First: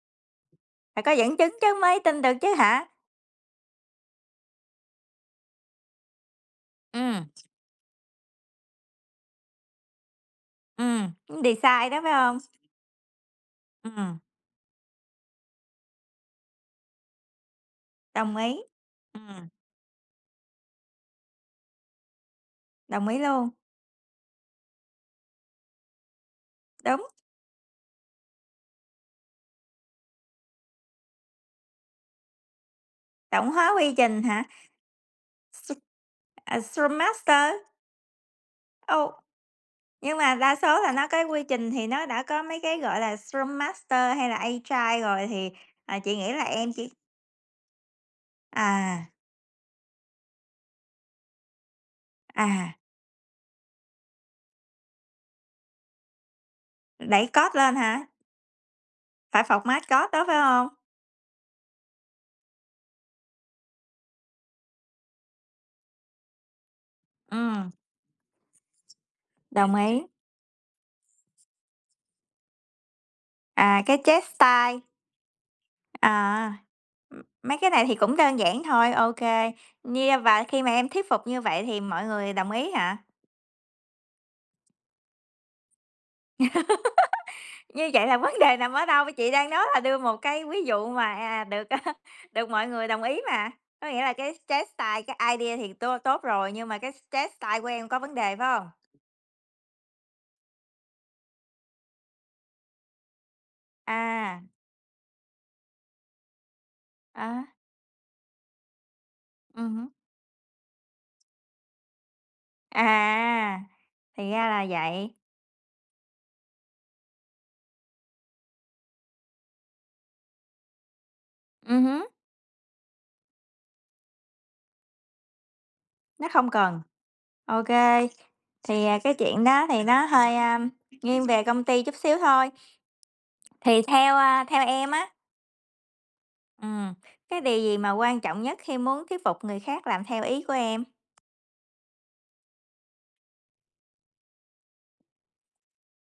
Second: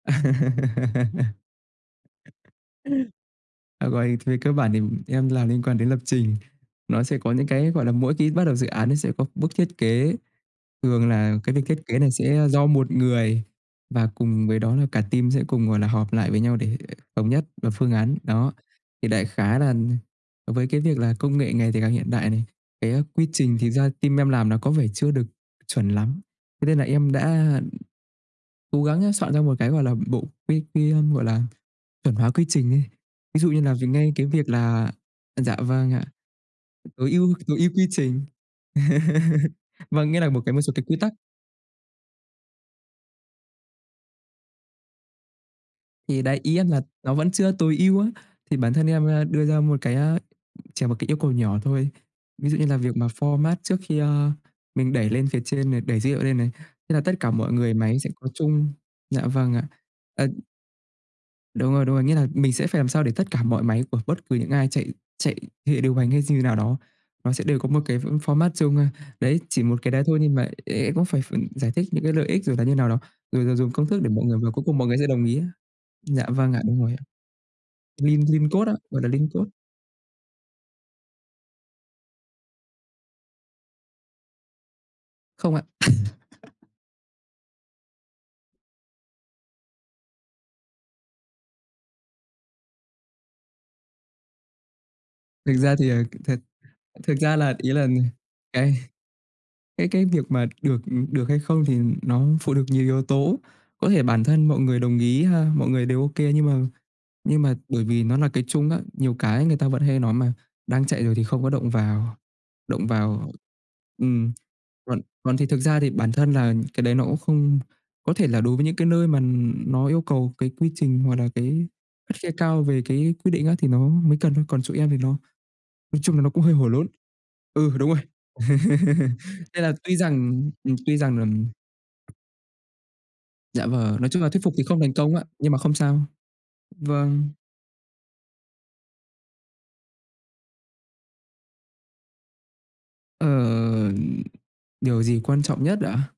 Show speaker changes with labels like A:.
A: Phải có dẫn chứng chứ mới tin được chứ hả?
B: Ừm. À, uầy, thì cơ bản thì em làm liên quan đến lập trình. Nó sẽ
A: Ừm.
B: có những cái, gọi là, mỗi khi bắt đầu dự án, nó sẽ có bước thiết kế, thường
A: Ừm,
B: là
A: muốn
B: cái
A: đì
B: việc thiết
A: xai
B: kế
A: đó,
B: này
A: phải
B: sẽ,
A: hông?
B: a, do 1 người, và
A: Ừm.
B: cùng với đó là cả team sẽ cùng, gọi là, họp lại với nhau để thống nhất và phương án
A: Đồng
B: đó.
A: ý.
B: Thì đại
A: Ừm.
B: khái là nh với cái việc là công nghệ ngày thì càng hiện đại này, cái, a,
A: Đồng ý
B: quy
A: luôn.
B: trình thì ra team em làm nó có vẻ chưa được chuẩn lắm, thế nên là
A: Đúng.
B: em đã, ừm, cố gắng á soạn ra một cái, gọi là, bộ quy quy, a, gọi là, chuẩn hoá quy trình ấy. Ví
A: Tổng
B: dụ như
A: hóa
B: là về
A: quy
B: ngay
A: trình
B: cái
A: hả?
B: việc là à, dạ,
A: S
B: vâng ạ,
A: à, Scrum
B: tối ưu
A: Master?
B: tối ưu quy trình,
A: Ô!
B: vâng,
A: Nhưng
B: nghĩa là
A: mà
B: một cái
A: đa
B: một số
A: số
B: cái
A: là
B: quy
A: nó
B: tắc.
A: có quy trình thì nó đã có mấy cái, gọi là, Scrum Master hay là Agile rồi, thì, à, chị
B: Thì
A: nghĩ
B: đấy,
A: là
B: ý
A: em
B: em là
A: chỉ
B: nó vẫn chưa tối ưu á. Thì bản thân em,
A: À.
B: a, đưa ra một cái, a, chờ một cái yêu cầu nhỏ thôi. Ví dụ như
A: À.
B: là việc mà format trước khi, a, mình đẩy lên phía trên này, đẩy dữ hiệu lên này, thế là tất
A: Đẩy
B: cả mọi
A: code
B: người
A: lên
B: máy
A: hả?
B: sẽ có chung dạ,
A: Phải
B: vâng ạ,
A: format code đó,
B: ờ
A: phải hông?
B: Đúng rồi, đúng rồi, nghĩa là mình sẽ phải làm sao để tất cả mọi máy của bất cứ những ai chạy chạy hệ điều hành hay dư thế nào đó, nó sẽ đều có
A: Ừm.
B: một cái fo format chung. A, đấy, chỉ
A: Đồng
B: một cái
A: ý.
B: đá thôi nhưng mà em em cũng phải phải giải thích những cái lợi ích rồi là như nào đó, rồi là dùng
A: À,
B: công
A: cái
B: thức để
A: chess
B: mọi người và cuối cùng
A: style.
B: mọi người sẽ đồng ý á. Dạ vâng
A: À,
B: ạ, đúng rồi ạ.
A: ừm, mấy cái này thì cũng
B: Lim
A: đơn
B: Lim
A: giản
B: code á,
A: thôi,
B: gọi là
A: ok.
B: Lim code.
A: Như và khi mà em thuyết phục như vậy thì mọi người đồng ý hả?
B: Không ạ.
A: Như vậy là vấn đề nằm ở đâu? Chị đang nói là đưa một cái ví dụ mà, à, được, à, được mọi người đồng ý mà, có nghĩa là cái chess style, cái
B: Thực
A: idea thì
B: ra thì,
A: tố
B: à,
A: tốt
B: thật
A: rồi, nhưng mà cái
B: thực
A: chess
B: ra là,
A: style của
B: ý là,
A: em có
B: nhờ
A: vấn đề phải hông?
B: cái cái cái việc mà được, ừm, được hay không thì nó phụ thuộc nhiều yếu tố. Có thể bản
A: À.
B: thân mọi người đồng ý ha, mọi người đều ok, nhưng mà nhưng
A: À.
B: mà bởi vì nó là cái chung á, nhiều cái người ta
A: Ừm
B: vẫn
A: hứm.
B: hay nói mà, đang chạy rồi thì không có động vào, động vào
A: À, thì
B: ừm.
A: ra là
B: Còn
A: vậy.
B: còn thì thực ra thì bản thân là cái đấy nó cũng không có thể là đối với những cái nơi mà, ừ, nó yêu cầu cái quy trình hoặc là cái
A: Ừm hứm.
B: khắt khe cao về cái quyết định á, thì nó mới cần thôi, còn chỗ em thì nó nói chung là
A: Nó
B: nó cũng
A: không
B: hơi hổ
A: cần.
B: lốn.
A: Ok.
B: Ừ, đúng rồi,
A: Thì, à, cái chuyện
B: nên
A: đó
B: là
A: thì
B: tuy
A: nó
B: rằng
A: hơi,
B: ừm,
A: a,
B: ừm, tuy rằng
A: nghiêng
B: là
A: về công ty chút xíu thôi.
B: Dạ
A: Thì
B: vâng, nói
A: theo,
B: chung là thuyết
A: a,
B: phục thì
A: theo
B: không
A: em
B: thành
A: á
B: công ạ, nhưng mà không sao.
A: Ừm,
B: Vâng.
A: cái điều gì mà quan trọng nhất khi muốn thuyết phục người khác làm theo ý của em?
B: Ờ, ừm, điều gì quan trọng nhất ạ?